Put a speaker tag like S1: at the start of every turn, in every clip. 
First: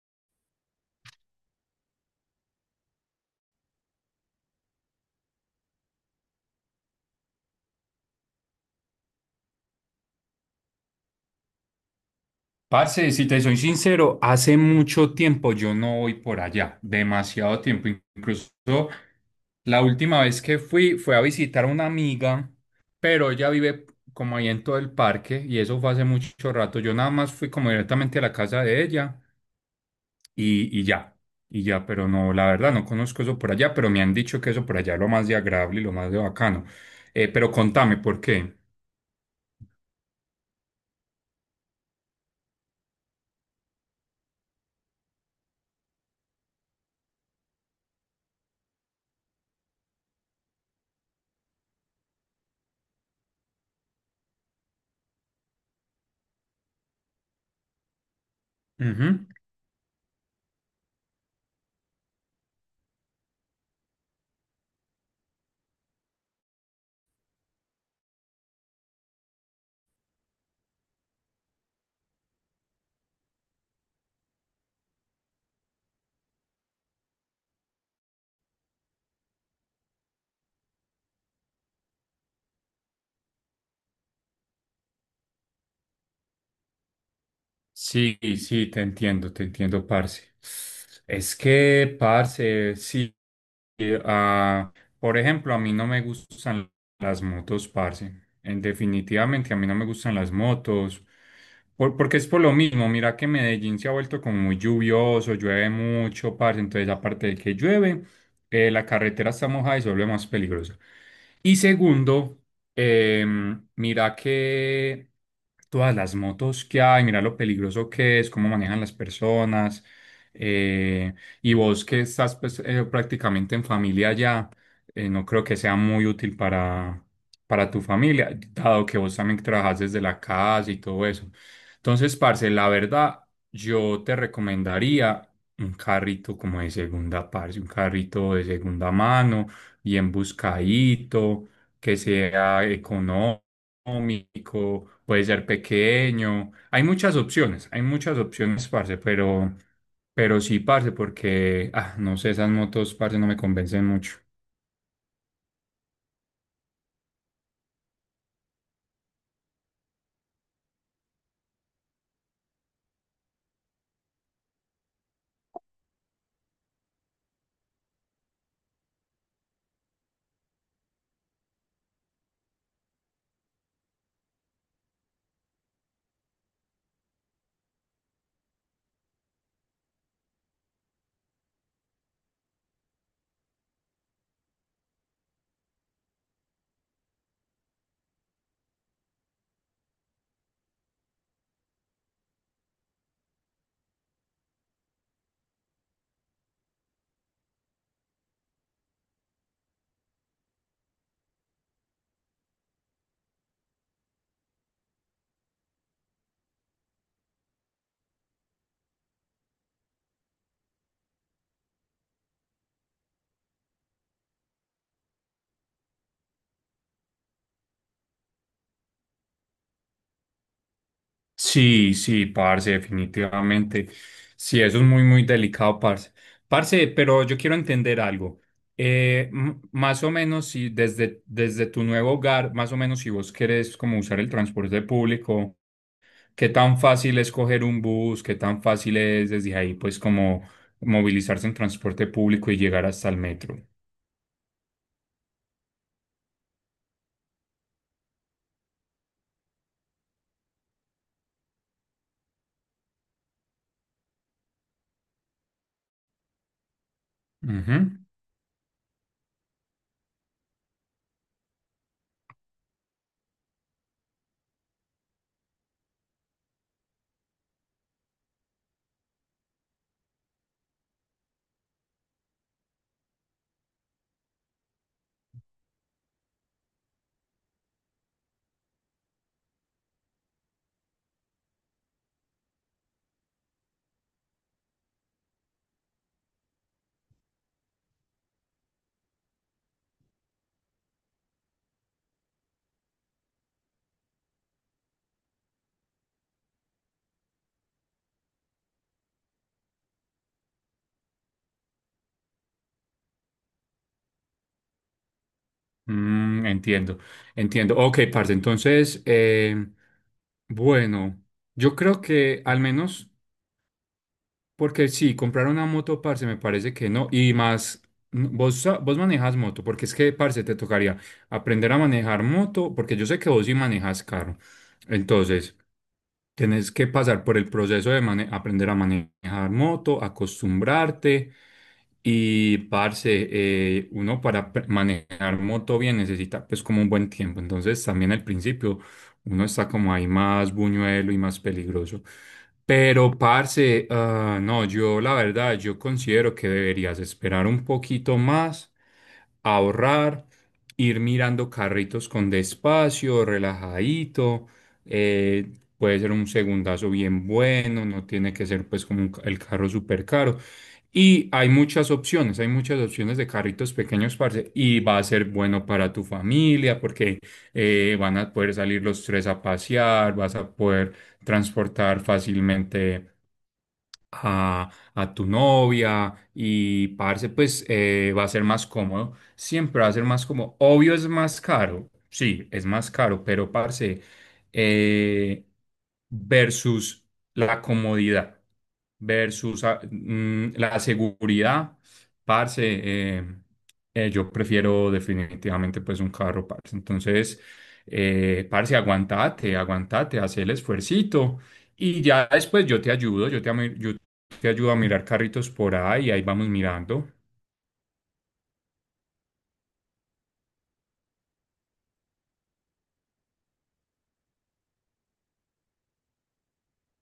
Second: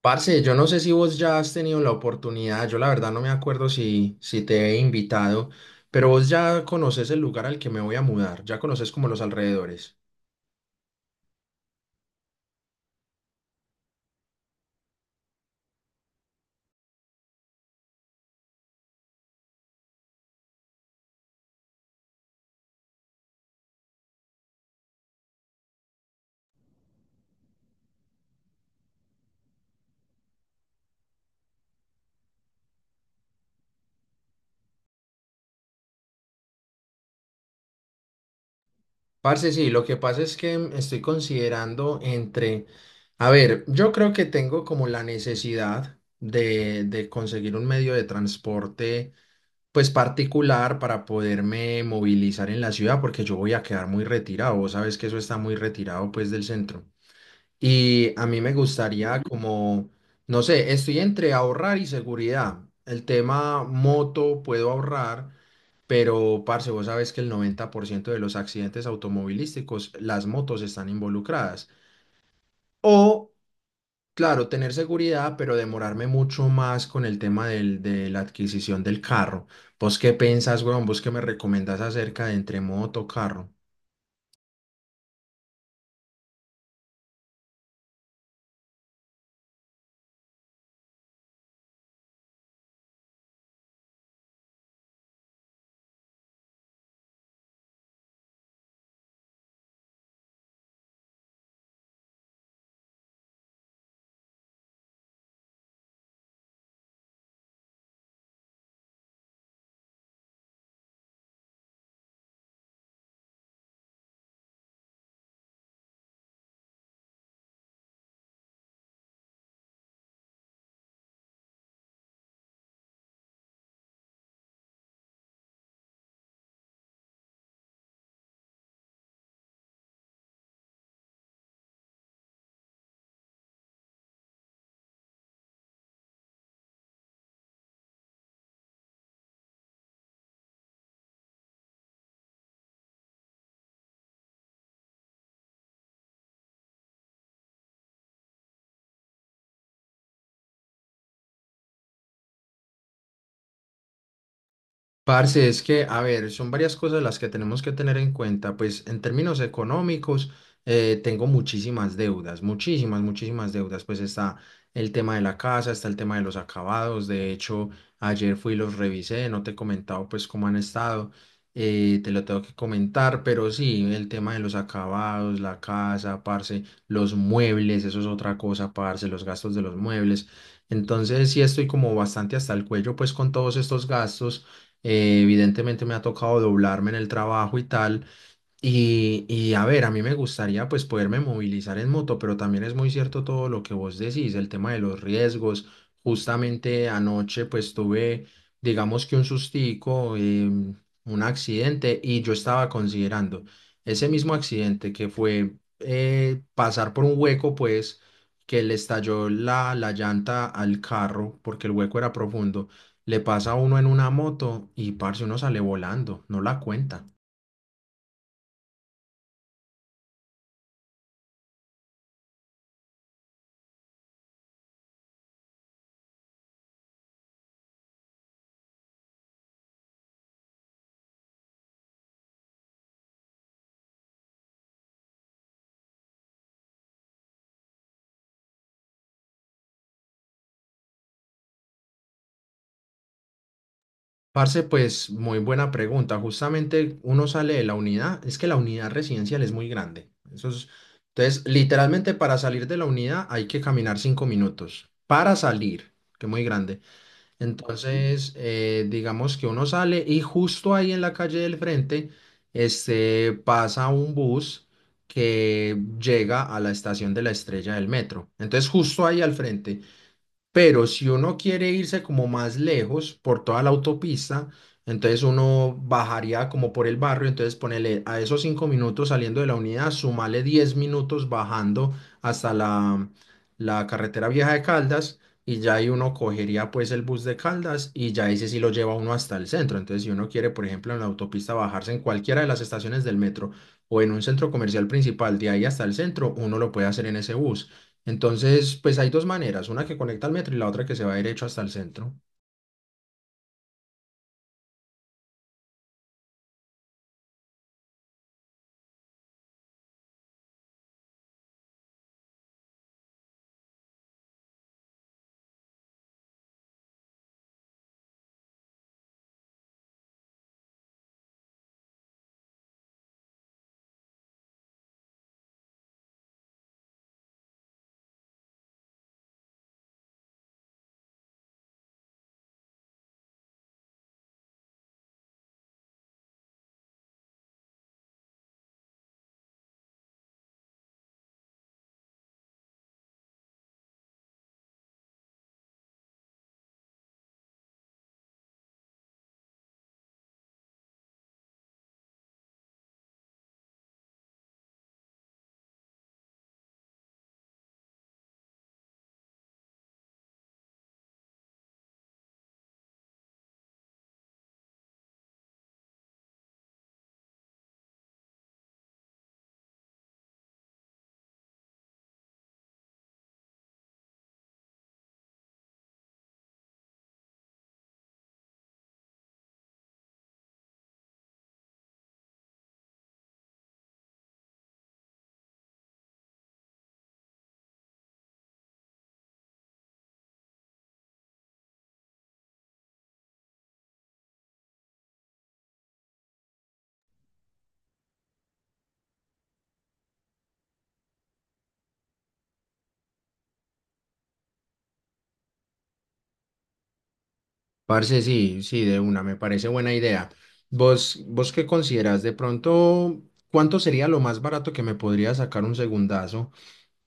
S1: Parce, yo no sé si vos ya has tenido la oportunidad, yo la verdad no me acuerdo si te he invitado, pero vos ya conoces el lugar al que me voy a mudar, ya conoces como los alrededores.
S2: Parce, si te soy sincero, hace mucho tiempo yo no voy por allá, demasiado tiempo. Incluso la última vez que fui fue a visitar a una amiga, pero ella vive como ahí en todo el parque y eso fue hace mucho rato. Yo nada más fui como directamente a la casa de ella y ya, y ya, pero no, la verdad no conozco eso por allá, pero me han dicho que eso por allá es lo más de agradable y lo más de bacano. Pero contame, ¿por qué?
S1: Parce, sí, lo que pasa es que estoy considerando entre, a ver, yo creo que tengo como la necesidad de conseguir un medio de transporte pues particular para poderme movilizar en la ciudad porque yo voy a quedar muy retirado, vos sabes que eso está muy retirado pues del centro. Y a mí me gustaría
S2: Ujú.
S1: como, no sé, estoy entre ahorrar y seguridad. El tema moto puedo ahorrar, pero parce, vos sabes que el 90% de los accidentes automovilísticos, las motos están involucradas. O, claro, tener seguridad, pero demorarme mucho más con el tema de la adquisición del carro. ¿Vos qué pensás, weón? ¿Vos qué me recomendás acerca de entre moto, carro?
S2: Sí, sí, te entiendo, parce. Es que, parce, sí, eh, ah, por ejemplo, a mí no me gustan las motos, parce. En definitivamente a mí no me gustan las motos, porque es por lo mismo. Mira que Medellín se ha vuelto como muy lluvioso, llueve mucho, parce. Entonces, aparte de que llueve, la carretera está mojada y se vuelve más peligrosa. Y segundo, eh, mira que todas las motos que hay, mira lo peligroso que es, cómo manejan las personas. eh, y vos que estás pues, prácticamente en familia ya, no creo que sea muy útil para tu familia, dado que vos también trabajas desde la casa y todo eso. Entonces, parce, la verdad, yo te recomendaría un carrito como de segunda parte, un carrito de segunda mano, bien buscadito, que sea económico, puede ser pequeño. Hay muchas opciones, parce, pero sí, parce, porque, ah, no sé, esas motos, parce, no me convencen mucho.
S1: Parce, es que, a ver, son varias cosas las que tenemos que tener en cuenta. Pues en términos económicos, tengo muchísimas deudas, muchísimas, muchísimas deudas. Pues está el tema de la casa, está el tema de los acabados. De hecho, ayer fui y los revisé, no te he comentado pues cómo han estado. Te lo tengo que comentar, pero sí, el tema de los acabados, la casa, parce, los muebles, eso es otra cosa, parce, los gastos de los muebles. Entonces, sí estoy como bastante hasta el cuello pues con todos estos gastos, evidentemente me ha tocado doblarme en el trabajo y tal, y a ver, a mí me gustaría pues poderme movilizar en moto, pero también es muy cierto todo lo que vos decís, el tema de los riesgos. Justamente anoche pues tuve, digamos que un sustico, un accidente, y yo estaba considerando ese mismo accidente que fue, pasar por un hueco pues que le estalló la llanta al carro porque el hueco era profundo, le pasa a uno en una moto y parce uno sale volando, no la cuenta.
S2: Sí, sí, parce, definitivamente. Sí, eso es muy, muy delicado, parce. Parce, pero yo quiero entender algo. Más o menos, si desde tu nuevo hogar, más o menos si vos querés como usar el transporte público, ¿qué tan fácil es coger un bus? ¿Qué tan fácil es desde ahí, pues, como movilizarse en transporte público y llegar hasta el metro?
S1: Parce, pues muy buena pregunta. Justamente uno sale de la unidad, es que la unidad residencial es muy grande. Entonces, literalmente para salir de la unidad hay que caminar 5 minutos. Para salir, que muy grande.
S2: Ujú.
S1: Entonces, digamos que uno sale y justo ahí en la calle del frente, pasa un bus que llega a la estación de la Estrella del Metro. Entonces, justo ahí al frente. Pero si uno quiere irse como más lejos por toda la autopista, entonces uno bajaría como por el barrio, entonces ponele a esos 5 minutos saliendo de la unidad, sumale 10 minutos bajando hasta la carretera vieja de Caldas, y ya ahí uno cogería pues el bus de Caldas y ya ese sí lo lleva uno hasta el centro. Entonces, si uno quiere, por ejemplo, en la autopista bajarse en cualquiera de las estaciones del metro o en un centro comercial principal de ahí hasta el centro, uno lo puede hacer en ese bus. Entonces, pues hay dos maneras, una que conecta al metro y la otra que se va derecho hasta el centro.
S2: Mm, entiendo, entiendo. Ok, parce, entonces, bueno, yo creo que al menos... Porque sí, comprar una moto, parce, me parece que no. Y más, vos, vos manejas moto, porque es que, parce, te tocaría aprender a manejar moto, porque yo sé que vos sí manejas carro. Entonces, tenés que pasar por el proceso de aprender a manejar moto, acostumbrarte. Y, parce, uno para manejar moto bien necesita, pues, como un buen tiempo. Entonces, también al principio uno está como ahí más buñuelo y más peligroso. Pero, parce, no, yo la verdad, yo considero que deberías esperar un poquito más, ahorrar, ir mirando carritos con despacio, relajadito, eh, puede ser un segundazo bien bueno, no tiene que ser pues como un el carro súper caro. Y hay muchas opciones de carritos pequeños, parce, y va a ser bueno para tu familia porque van a poder salir los tres a pasear, vas a poder transportar fácilmente a tu novia y parce, pues va a ser más cómodo. Siempre va a ser más cómodo. Obvio es más caro, sí, es más caro, pero parce, eh, versus la comodidad, versus la seguridad, parce, eh, yo prefiero definitivamente pues un carro, parce. Entonces, parce, aguantate, aguantate, haz el esfuercito. Y ya después yo te ayudo, yo te, yo te ayudo a mirar carritos por ahí y ahí vamos mirando.
S1: Parce, sí, sí, de una, me parece buena idea. ¿Vos qué consideras? De pronto, ¿cuánto sería lo más barato que me podría sacar un segundazo?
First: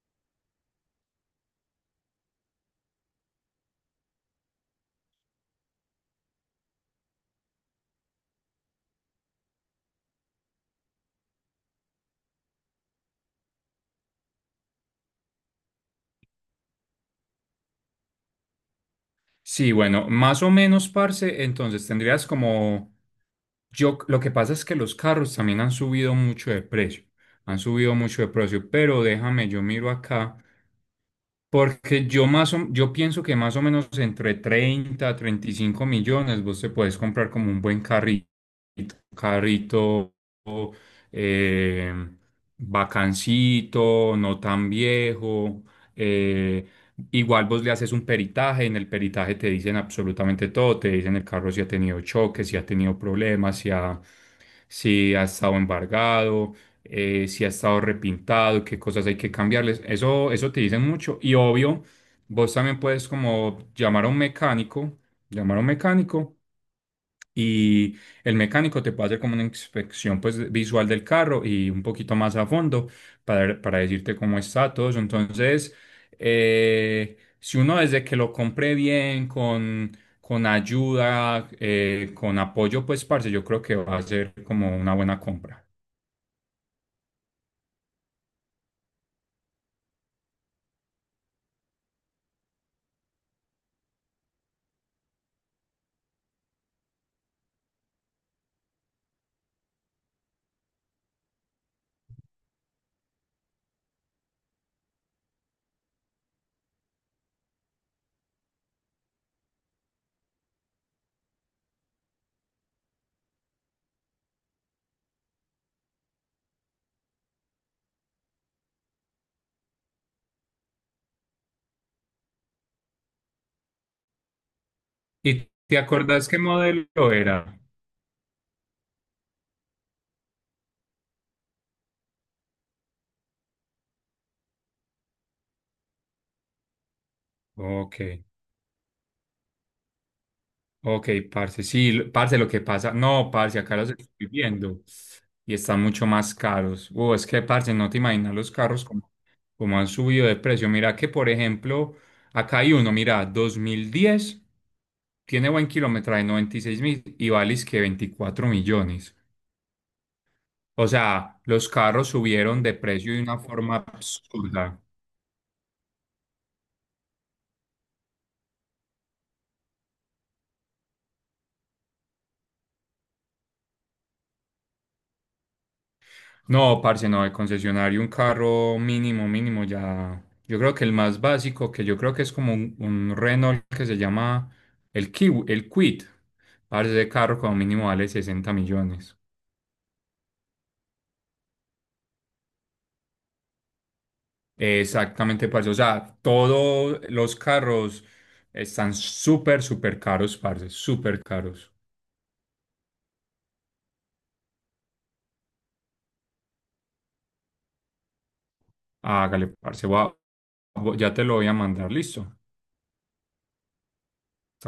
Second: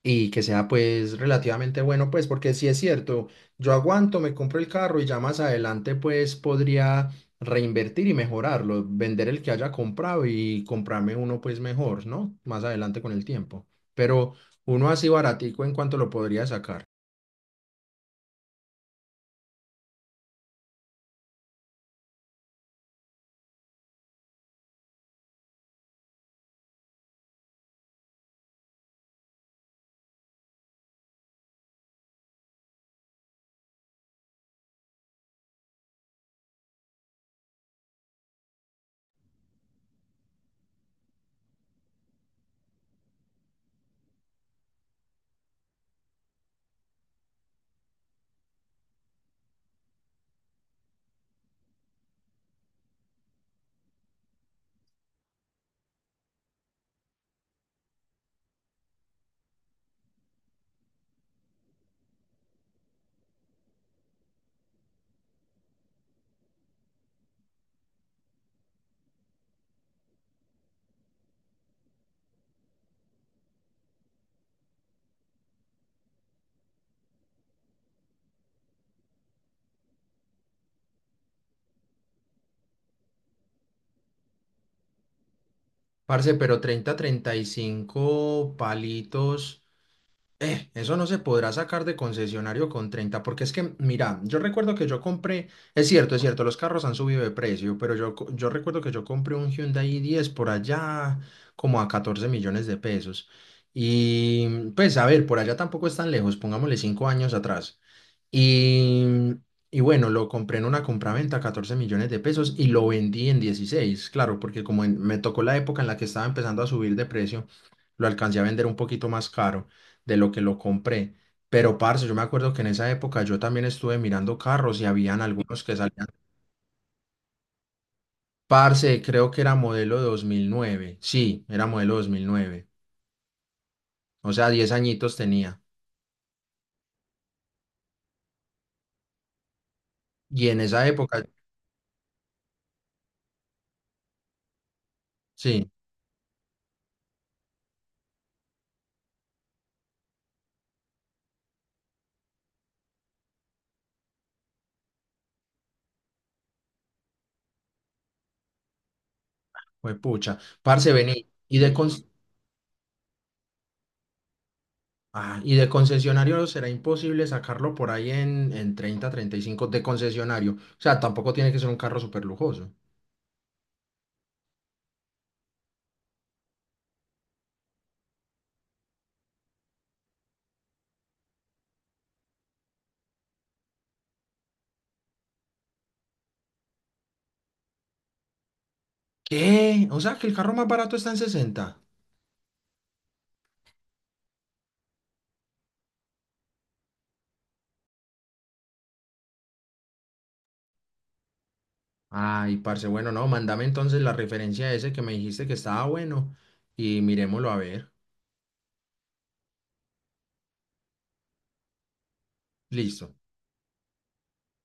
S1: Y que sea pues relativamente bueno, pues porque si es cierto, yo aguanto, me compro el carro y ya más adelante pues podría reinvertir y mejorarlo, vender el que haya comprado y comprarme uno pues mejor, ¿no? Más adelante con el tiempo. Pero uno así baratico, en cuanto lo podría sacar.
S2: Sí, bueno, más o menos, parce, entonces tendrías como... Yo, lo que pasa es que los carros también han subido mucho de precio, han subido mucho de precio, pero déjame, yo miro acá, porque yo yo pienso que más o menos entre 30 a 35 millones vos te puedes comprar como un buen carrito, carrito eh, bacancito, no tan viejo. eh, Igual vos le haces un peritaje, en el peritaje te dicen absolutamente todo, te dicen el carro si ha tenido choques, si ha tenido problemas, si ha estado embargado, si ha estado repintado, qué cosas hay que cambiarles. Eso te dicen mucho. Y obvio, vos también puedes como llamar a un mecánico, llamar a un mecánico y el mecánico te puede hacer como una inspección pues visual del carro y un poquito más a fondo para decirte cómo está todo eso. Entonces, si uno desde que lo compré bien, con ayuda, con apoyo, pues parce, yo creo que va a ser como una buena compra.
S1: Parce, pero 30, 35 palitos. Eso no se podrá sacar de concesionario con 30, porque es que, mira, yo recuerdo que yo compré, es cierto, los carros han subido de precio, pero yo, yo recuerdo que yo compré un Hyundai i10 por allá como a 14 millones de pesos. Y pues, a ver, por allá tampoco es tan lejos, pongámosle 5 años atrás. Y, y, bueno, lo compré en una compraventa, 14 millones de pesos, y lo vendí en 16, claro, porque me tocó la época en la que estaba empezando a subir de precio, lo alcancé a vender un poquito más caro de lo que lo compré. Pero, parce, yo me acuerdo que en esa época yo también estuve mirando carros y habían
S2: ¿Y
S1: algunos que
S2: te
S1: salían.
S2: acordás qué modelo era?
S1: Parce, creo que era modelo 2009. Sí, era modelo 2009. O sea, 10 añitos tenía.
S2: Ok.
S1: Y en esa
S2: Ok,
S1: época,
S2: parce, sí, parce, lo que pasa, no, parce, acá los estoy viendo y
S1: sí,
S2: están mucho más caros. Es que, parce, no te imaginas los carros como, como han subido de precio. Mira que, por ejemplo, acá hay uno, mira, 2010, tiene buen kilometraje, 96.000 y vale es que 24 millones.
S1: fue pucha.
S2: O
S1: Parce, vení.
S2: sea,
S1: Y
S2: los
S1: de, cons-
S2: carros subieron de precio de una forma absurda.
S1: ah, y de concesionario será imposible sacarlo por ahí en, 30, 35 de concesionario. O sea, tampoco tiene que ser un carro súper lujoso.
S2: No, parce, no, el concesionario, un carro mínimo, mínimo, ya. Yo creo que el más básico, que yo creo que es como un Renault que se llama el Kiwi, el Quid, parce, ese carro como mínimo vale 60 millones.
S1: ¿Qué? O sea, que el carro más barato está en 60.
S2: Exactamente, parce. O sea, todos los carros están súper, súper caros, parce, súper caros.
S1: Ay, parce, bueno, no, mándame entonces la referencia ese que me dijiste que estaba bueno y miremoslo a ver.
S2: Hágale, parce, ya te lo voy a mandar, listo.
S1: Listo.